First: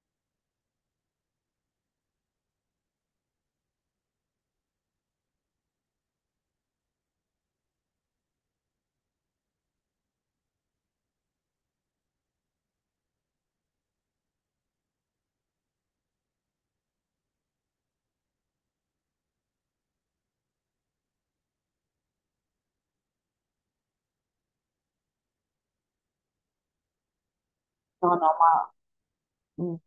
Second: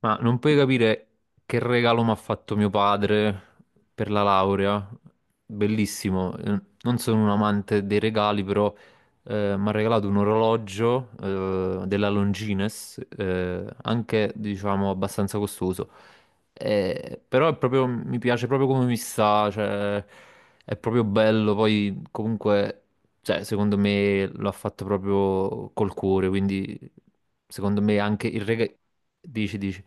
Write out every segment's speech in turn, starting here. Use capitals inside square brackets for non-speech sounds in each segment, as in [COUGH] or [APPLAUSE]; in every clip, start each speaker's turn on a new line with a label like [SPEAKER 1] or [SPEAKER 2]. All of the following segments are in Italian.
[SPEAKER 1] Ma non puoi capire che regalo mi ha fatto mio padre per la laurea. Bellissimo. Non sono un amante dei regali, però mi ha regalato un orologio della Longines, anche diciamo abbastanza costoso. Mi piace proprio come mi sta, cioè, è proprio bello. Poi comunque, cioè, secondo me l'ha fatto proprio col cuore, quindi secondo me
[SPEAKER 2] No,
[SPEAKER 1] anche
[SPEAKER 2] no,
[SPEAKER 1] il regalo.
[SPEAKER 2] ma,
[SPEAKER 1] Dici,
[SPEAKER 2] mm,
[SPEAKER 1] dici.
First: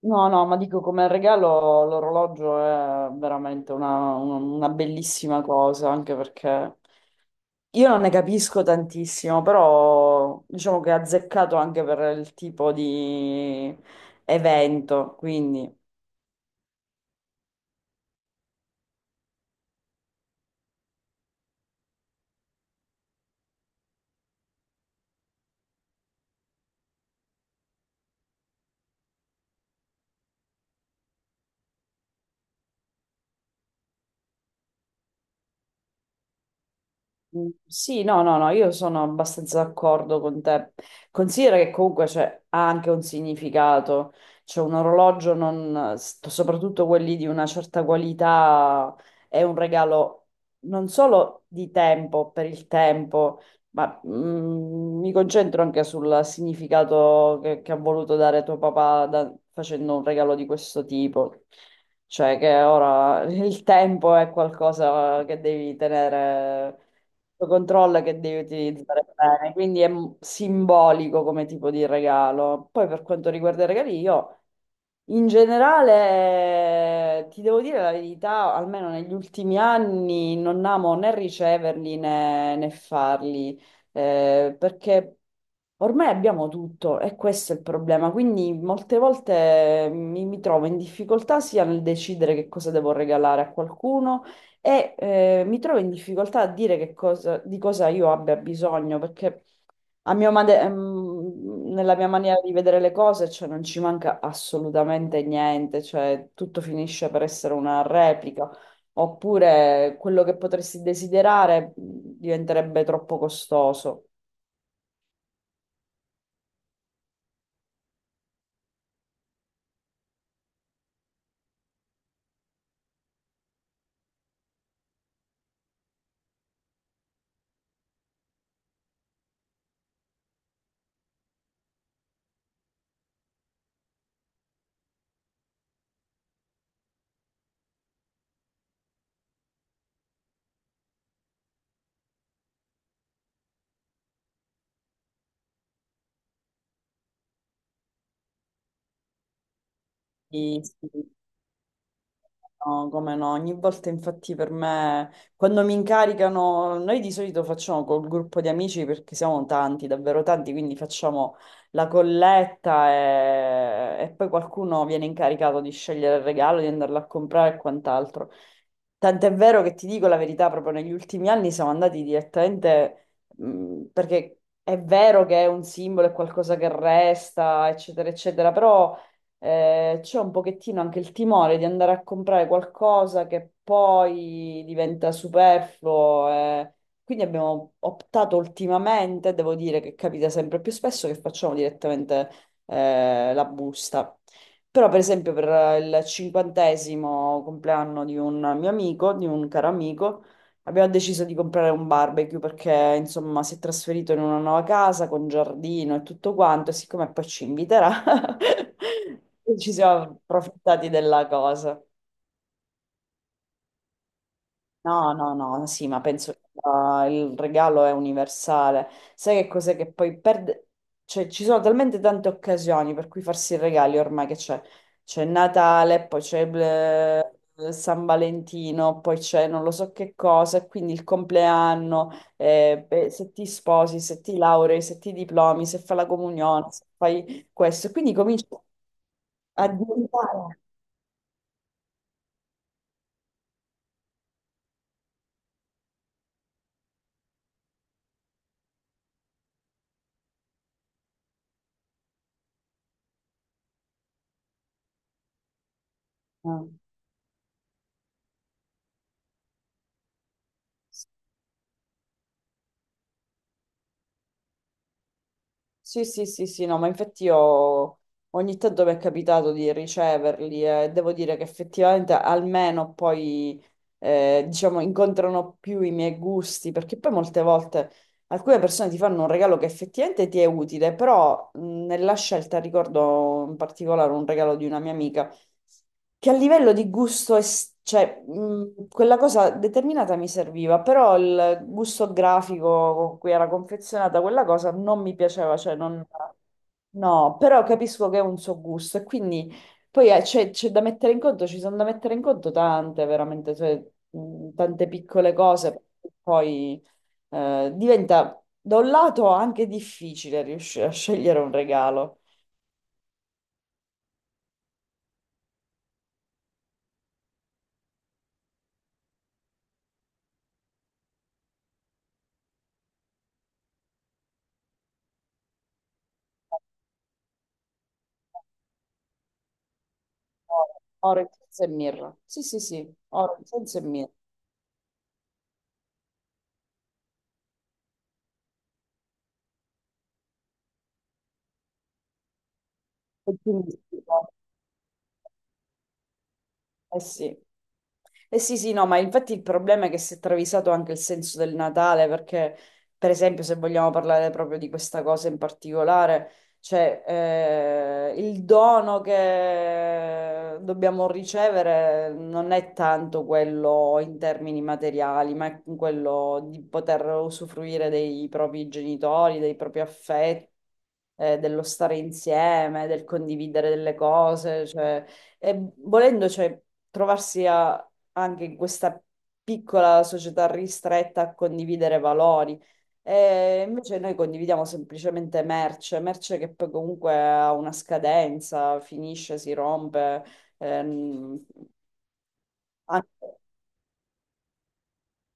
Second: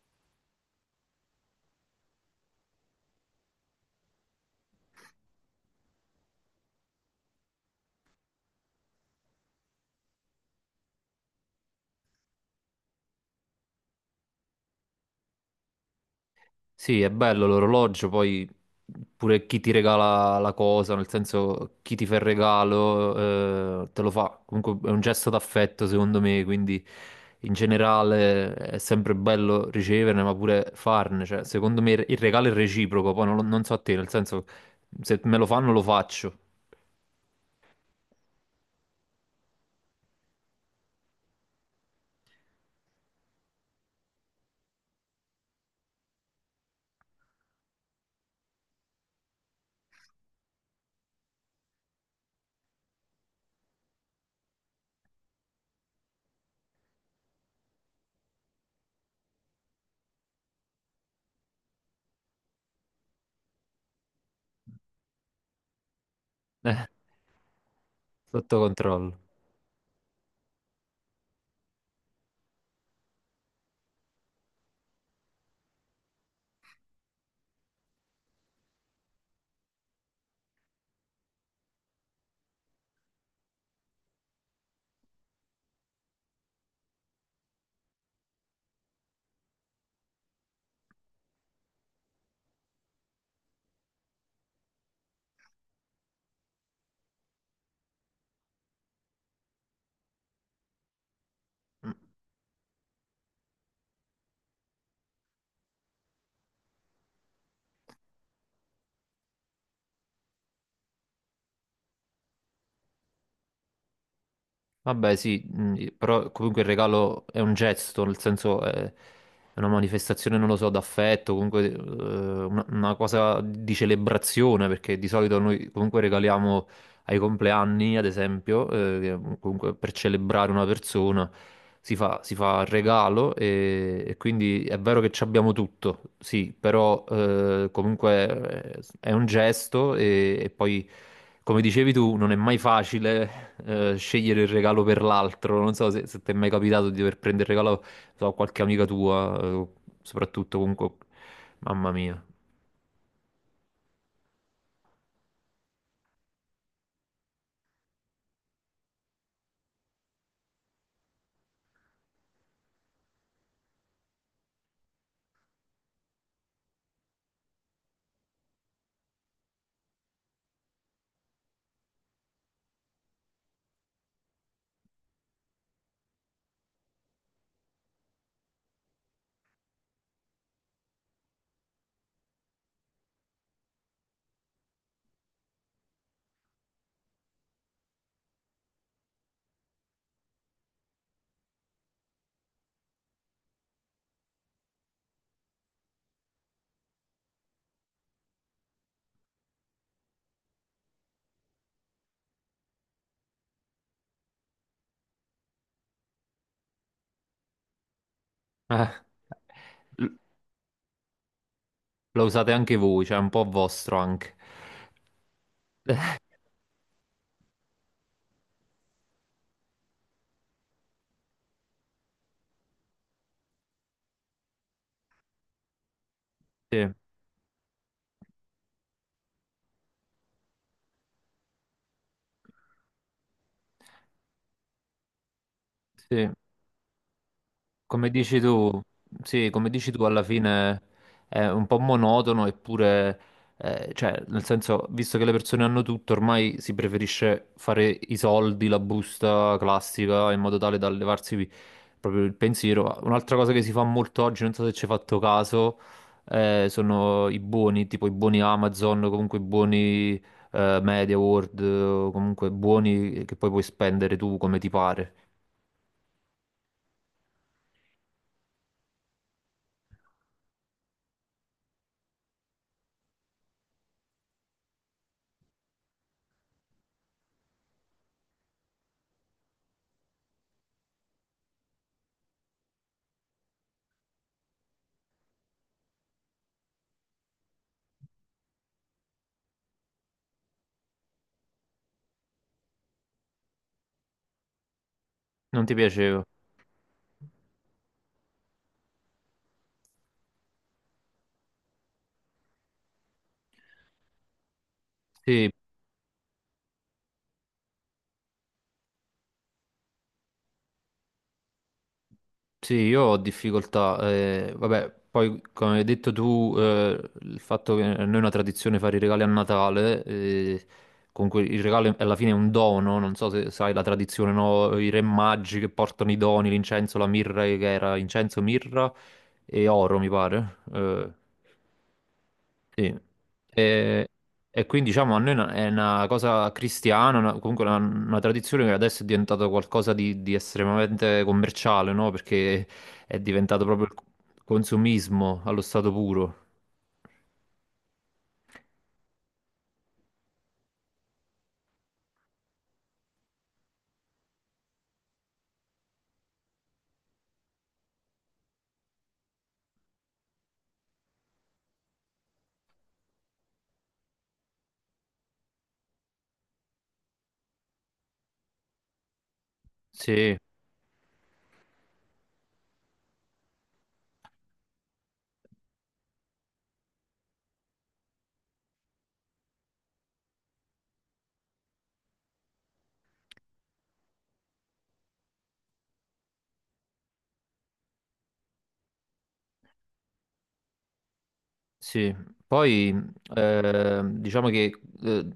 [SPEAKER 2] no, no, ma dico come regalo l'orologio è veramente una bellissima cosa, anche perché io non ne capisco tantissimo, però diciamo che è azzeccato anche per il tipo di evento, quindi...
[SPEAKER 1] Sì, è bello l'orologio, poi pure chi ti regala la cosa, nel senso chi ti fa il regalo, te lo fa. Comunque è un gesto d'affetto, secondo me, quindi in generale è sempre bello riceverne, ma pure farne. Cioè, secondo me il regalo è reciproco, poi non so a te, nel senso se me lo fanno lo faccio. [LAUGHS]
[SPEAKER 2] Mm, sì, no, no, no, io sono abbastanza d'accordo con te. Considera che comunque ha anche un significato. C'è un orologio, soprattutto quelli di una certa qualità, è un regalo non solo di tempo, per il tempo, ma mi concentro anche sul significato che ha voluto dare tuo papà, facendo un regalo di questo tipo. Cioè che ora il tempo è qualcosa che devi tenere
[SPEAKER 1] Eh,
[SPEAKER 2] sotto controllo e che devi
[SPEAKER 1] Sotto
[SPEAKER 2] utilizzare
[SPEAKER 1] controllo.
[SPEAKER 2] bene, quindi è simbolico come tipo di regalo. Poi per quanto riguarda i regali, io in generale ti devo dire la verità, almeno negli ultimi anni non amo né riceverli né farli, perché ormai abbiamo tutto e questo è il problema. Quindi molte volte mi trovo in difficoltà sia nel decidere che cosa devo regalare a qualcuno e, mi trovo in difficoltà a dire che cosa, di cosa io abbia bisogno, perché nella mia maniera di vedere le cose, cioè, non ci manca assolutamente niente, cioè, tutto finisce per essere una replica. Oppure quello che potresti desiderare diventerebbe troppo costoso.
[SPEAKER 1] Vabbè, sì, però comunque il regalo è un gesto, nel senso è una manifestazione, non lo so, d'affetto, comunque una cosa di celebrazione, perché di solito noi comunque regaliamo ai compleanni, ad esempio, che comunque per celebrare una persona si fa il regalo e quindi è vero che ci abbiamo tutto, sì, però comunque è un gesto e poi, come dicevi tu, non è mai facile scegliere il regalo per l'altro. Non so se ti è mai capitato di dover prendere il regalo, a qualche amica tua, soprattutto
[SPEAKER 2] Sì,
[SPEAKER 1] comunque,
[SPEAKER 2] sì,
[SPEAKER 1] mamma mia.
[SPEAKER 2] no, come no, ogni volta infatti per me, quando mi incaricano, noi di solito facciamo col gruppo di amici perché siamo tanti, davvero tanti, quindi facciamo la colletta e poi qualcuno viene incaricato di scegliere il regalo, di andarlo a comprare e quant'altro. Tant'è vero che ti dico la verità, proprio negli ultimi anni siamo andati direttamente, perché è vero che è un simbolo, è qualcosa che resta, eccetera, eccetera, però, c'è un pochettino anche il timore di andare a comprare qualcosa che poi diventa superfluo. Quindi abbiamo optato ultimamente, devo dire che capita sempre più spesso, che facciamo direttamente, la busta. Però, per esempio, per il cinquantesimo compleanno di un mio amico, di un caro amico, abbiamo deciso di comprare un barbecue perché, insomma, si è trasferito in una nuova casa con giardino e tutto quanto, e siccome poi ci inviterà,
[SPEAKER 1] Eh,
[SPEAKER 2] [LAUGHS] ci siamo
[SPEAKER 1] l-
[SPEAKER 2] approfittati della cosa.
[SPEAKER 1] lo usate anche voi, cioè è un po' vostro anche.
[SPEAKER 2] No, no, no, sì, ma penso che il regalo è universale. Sai che cos'è che poi perde? Cioè, ci sono talmente tante occasioni per cui farsi i regali ormai che c'è. C'è Natale, poi c'è
[SPEAKER 1] Sì.
[SPEAKER 2] eh, San Valentino, poi c'è non lo so che cosa, e quindi il compleanno, beh, se ti sposi, se ti laurei, se ti diplomi, se fai la
[SPEAKER 1] Sì,
[SPEAKER 2] comunione, se fai questo. E
[SPEAKER 1] come
[SPEAKER 2] quindi
[SPEAKER 1] dici
[SPEAKER 2] cominci
[SPEAKER 1] tu, sì,
[SPEAKER 2] a
[SPEAKER 1] come dici tu, alla
[SPEAKER 2] diventare.
[SPEAKER 1] fine è un po' monotono, eppure, cioè, nel senso, visto che le persone hanno tutto, ormai si preferisce fare i soldi, la busta classica, in modo tale da levarsi proprio il pensiero. Un'altra cosa che si fa molto oggi, non so se ci hai fatto caso,
[SPEAKER 2] No?
[SPEAKER 1] sono i buoni, tipo i buoni Amazon, o comunque i buoni, Media World, o comunque buoni che poi puoi spendere tu come ti pare.
[SPEAKER 2] Sì, sì, sì, sì, no, ma infatti io ogni tanto mi è capitato di riceverli e devo dire che effettivamente almeno poi, diciamo, incontrano più i miei gusti, perché poi molte volte alcune persone ti fanno un regalo che effettivamente ti è utile, però nella scelta ricordo in particolare un regalo di una mia amica che a livello di gusto, cioè, quella cosa determinata mi serviva, però il gusto grafico con cui era confezionata quella cosa non mi piaceva,
[SPEAKER 1] Non ti
[SPEAKER 2] cioè non...
[SPEAKER 1] piaceva?
[SPEAKER 2] No, però capisco che è un suo gusto e quindi poi c'è da mettere in conto, ci sono da mettere in conto tante, veramente, cioè, tante piccole
[SPEAKER 1] Sì,
[SPEAKER 2] cose, poi, diventa da un lato anche difficile riuscire a scegliere un regalo.
[SPEAKER 1] sì, io ho difficoltà, vabbè, poi come hai detto tu, il fatto che a noi è una tradizione fare i regali a Natale, comunque il regalo alla fine è un dono, non so se sai la tradizione, no? I re magi che portano i doni, l'incenso, la mirra, che era incenso, mirra e oro, mi pare.
[SPEAKER 2] Oro, oro, incenso e mirra. Sì, sì,
[SPEAKER 1] Sì.
[SPEAKER 2] sì, oro, incenso e
[SPEAKER 1] E,
[SPEAKER 2] mirra.
[SPEAKER 1] e quindi diciamo a noi è una cosa cristiana, comunque una tradizione che adesso è diventata qualcosa di estremamente commerciale, no? Perché è diventato proprio
[SPEAKER 2] Ottimistico.
[SPEAKER 1] il consumismo allo stato puro.
[SPEAKER 2] Eh sì. Eh sì, sì, no, ma infatti il problema è che si è travisato anche il senso del Natale, perché per esempio se vogliamo parlare proprio di questa cosa in particolare, cioè, il dono che dobbiamo ricevere non è tanto quello in termini materiali, ma è quello di poter usufruire dei propri genitori, dei propri
[SPEAKER 1] Sì,
[SPEAKER 2] affetti, dello stare insieme, del condividere delle cose, cioè. E volendo, cioè, trovarsi a- anche in questa piccola società ristretta a condividere valori. E invece noi condividiamo semplicemente merce, merce che poi comunque ha una scadenza, finisce, si rompe. ehm,
[SPEAKER 1] sì, poi
[SPEAKER 2] anche-
[SPEAKER 1] diciamo che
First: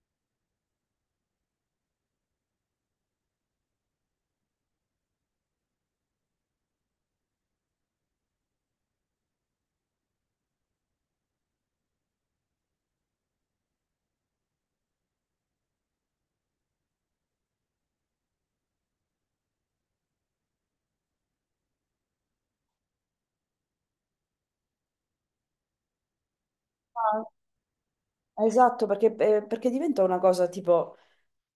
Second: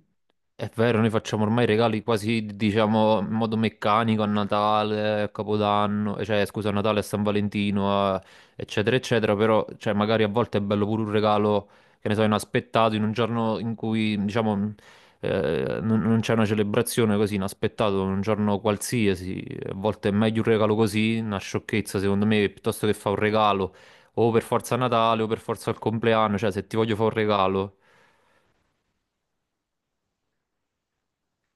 [SPEAKER 1] è vero, noi facciamo ormai regali quasi, diciamo, in modo meccanico a Natale, a Capodanno, cioè scusa, a Natale, a San Valentino, eccetera, eccetera, però cioè, magari a volte è bello pure un regalo, che ne so, inaspettato, in un giorno in cui, diciamo, non c'è una celebrazione così, inaspettato, un giorno qualsiasi, a volte è meglio un regalo così, una sciocchezza secondo me, piuttosto che fa un regalo o per forza Natale o per forza il compleanno, cioè se ti voglio fare un
[SPEAKER 2] Ah,
[SPEAKER 1] regalo.
[SPEAKER 2] esatto, perché diventa una cosa tipo.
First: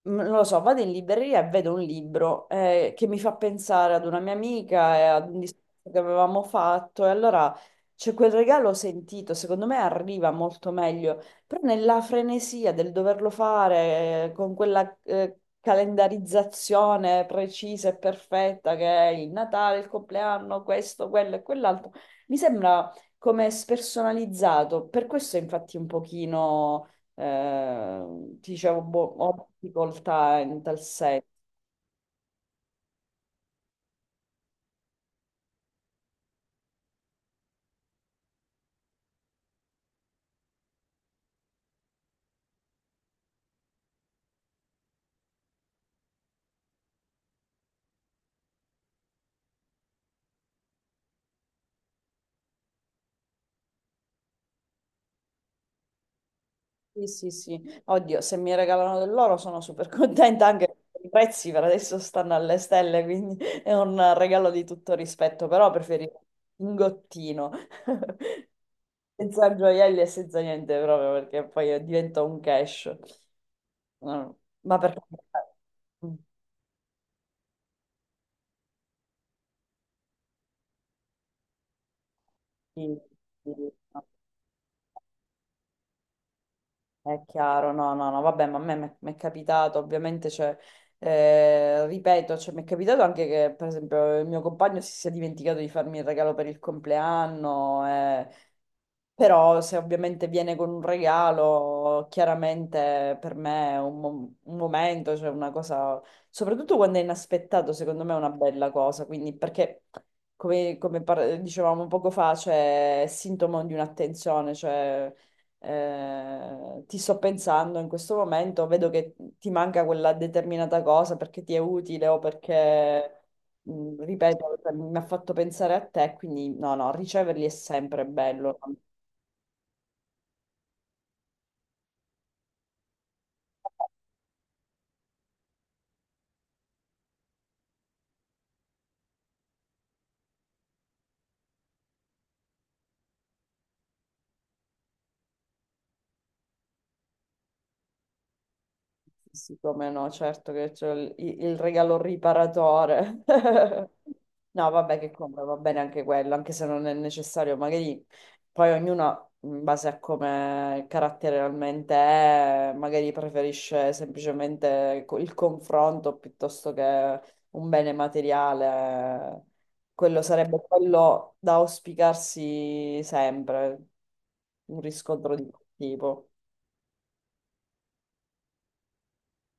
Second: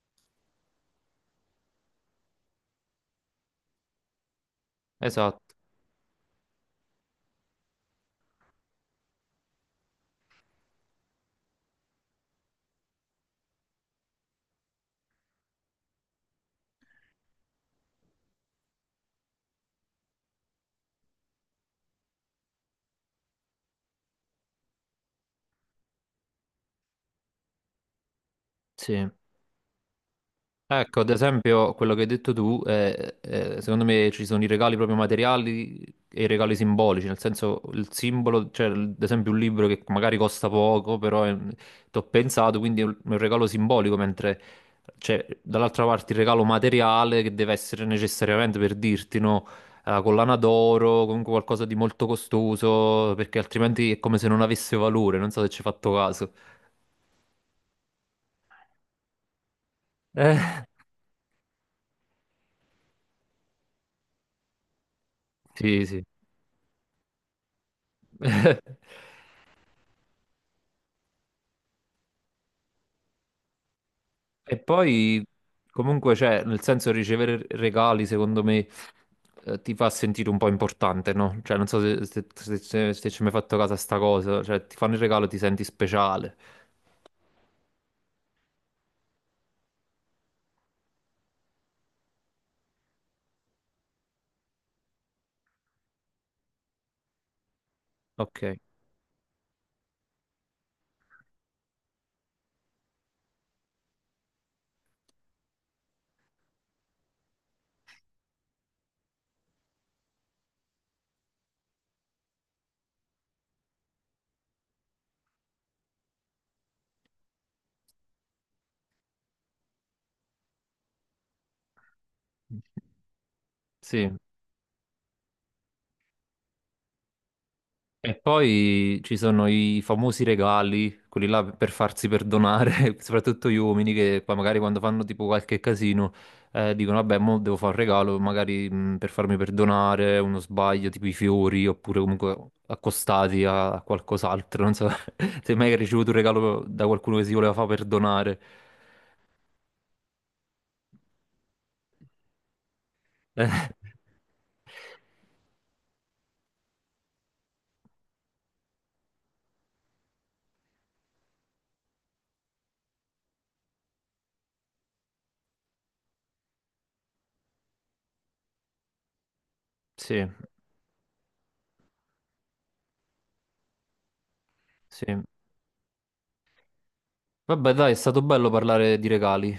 [SPEAKER 2] Non lo so, vado in libreria e vedo un libro che mi fa pensare ad una mia amica e ad un
[SPEAKER 1] Esatto,
[SPEAKER 2] discorso che avevamo fatto, e allora c'è quel regalo sentito, secondo me arriva molto meglio, però nella frenesia del doverlo fare con quella calendarizzazione precisa e perfetta che è il Natale, il compleanno, questo, quello e quell'altro, mi sembra come spersonalizzato, per questo infatti un pochino, ti dicevo, boh,
[SPEAKER 1] sì.
[SPEAKER 2] ho difficoltà in tal
[SPEAKER 1] Ecco, ad
[SPEAKER 2] senso.
[SPEAKER 1] esempio, quello che hai detto tu, secondo me ci sono i regali proprio materiali e i regali simbolici, nel senso il simbolo, cioè ad esempio un libro che magari costa poco, però ti ho pensato, quindi è un regalo simbolico, mentre c'è dall'altra parte il regalo materiale che deve essere necessariamente per dirti, no, la collana d'oro, comunque qualcosa di molto costoso, perché altrimenti è come se non avesse valore, non so se ci hai fatto caso.
[SPEAKER 2] Sì, sì, sì. Oddio, se mi regalano dell'oro sono super [LAUGHS] contenta
[SPEAKER 1] Eh,
[SPEAKER 2] anche perché i prezzi per adesso stanno alle stelle, quindi è un regalo di tutto rispetto, però
[SPEAKER 1] sì, sì.
[SPEAKER 2] preferisco un gottino,
[SPEAKER 1] [LAUGHS]
[SPEAKER 2] [LAUGHS] senza gioielli e senza niente proprio, perché poi diventa un cash. No,
[SPEAKER 1] E
[SPEAKER 2] ma perché.
[SPEAKER 1] poi,
[SPEAKER 2] Sì,
[SPEAKER 1] comunque, cioè, nel senso, ricevere regali, secondo me, ti fa sentire un po' importante, no? Cioè, non so se, se- se- se-
[SPEAKER 2] sì,
[SPEAKER 1] se ci hai mai
[SPEAKER 2] sì,
[SPEAKER 1] fatto caso a sta
[SPEAKER 2] no.
[SPEAKER 1] cosa, cioè, ti fanno il regalo, ti senti speciale.
[SPEAKER 2] È chiaro, no, no, no, vabbè, ma a me mi è capitato, ovviamente, cioè, ripeto, cioè, mi è capitato anche che, per esempio, il mio compagno si sia dimenticato di farmi il regalo per il compleanno,
[SPEAKER 1] Ok.
[SPEAKER 2] però se ovviamente viene con un regalo, chiaramente per me è un momento, cioè una cosa, soprattutto quando è inaspettato, secondo me è una bella cosa, quindi perché, dicevamo poco fa, cioè, è sintomo di un'attenzione, cioè ti sto pensando in questo momento, vedo che ti manca quella determinata cosa perché ti è utile o perché,
[SPEAKER 1] Sì.
[SPEAKER 2] ripeto, mi ha fatto pensare a te, quindi no, no, riceverli è sempre
[SPEAKER 1] E
[SPEAKER 2] bello.
[SPEAKER 1] poi ci sono i famosi regali, quelli là per farsi perdonare, [LAUGHS] soprattutto gli uomini che poi magari quando fanno tipo qualche casino dicono vabbè, mo devo fare un regalo, magari per farmi perdonare uno sbaglio, tipo i fiori oppure comunque accostati a qualcos'altro, non so [LAUGHS] se mai hai ricevuto un regalo da qualcuno che si voleva far perdonare.
[SPEAKER 2] Sì, sì, come no, certo che c'è il regalo riparatore.
[SPEAKER 1] [LAUGHS] Eh,
[SPEAKER 2] [LAUGHS] No, vabbè, che compra, va bene anche quello, anche se non è necessario, magari poi ognuno, in base a come il carattere realmente è, magari preferisce semplicemente il confronto piuttosto che un bene materiale. Quello
[SPEAKER 1] sì,
[SPEAKER 2] sarebbe quello da auspicarsi sempre, un
[SPEAKER 1] sì.
[SPEAKER 2] riscontro di quel tipo.
[SPEAKER 1] Vabbè, dai, è stato bello parlare di regali.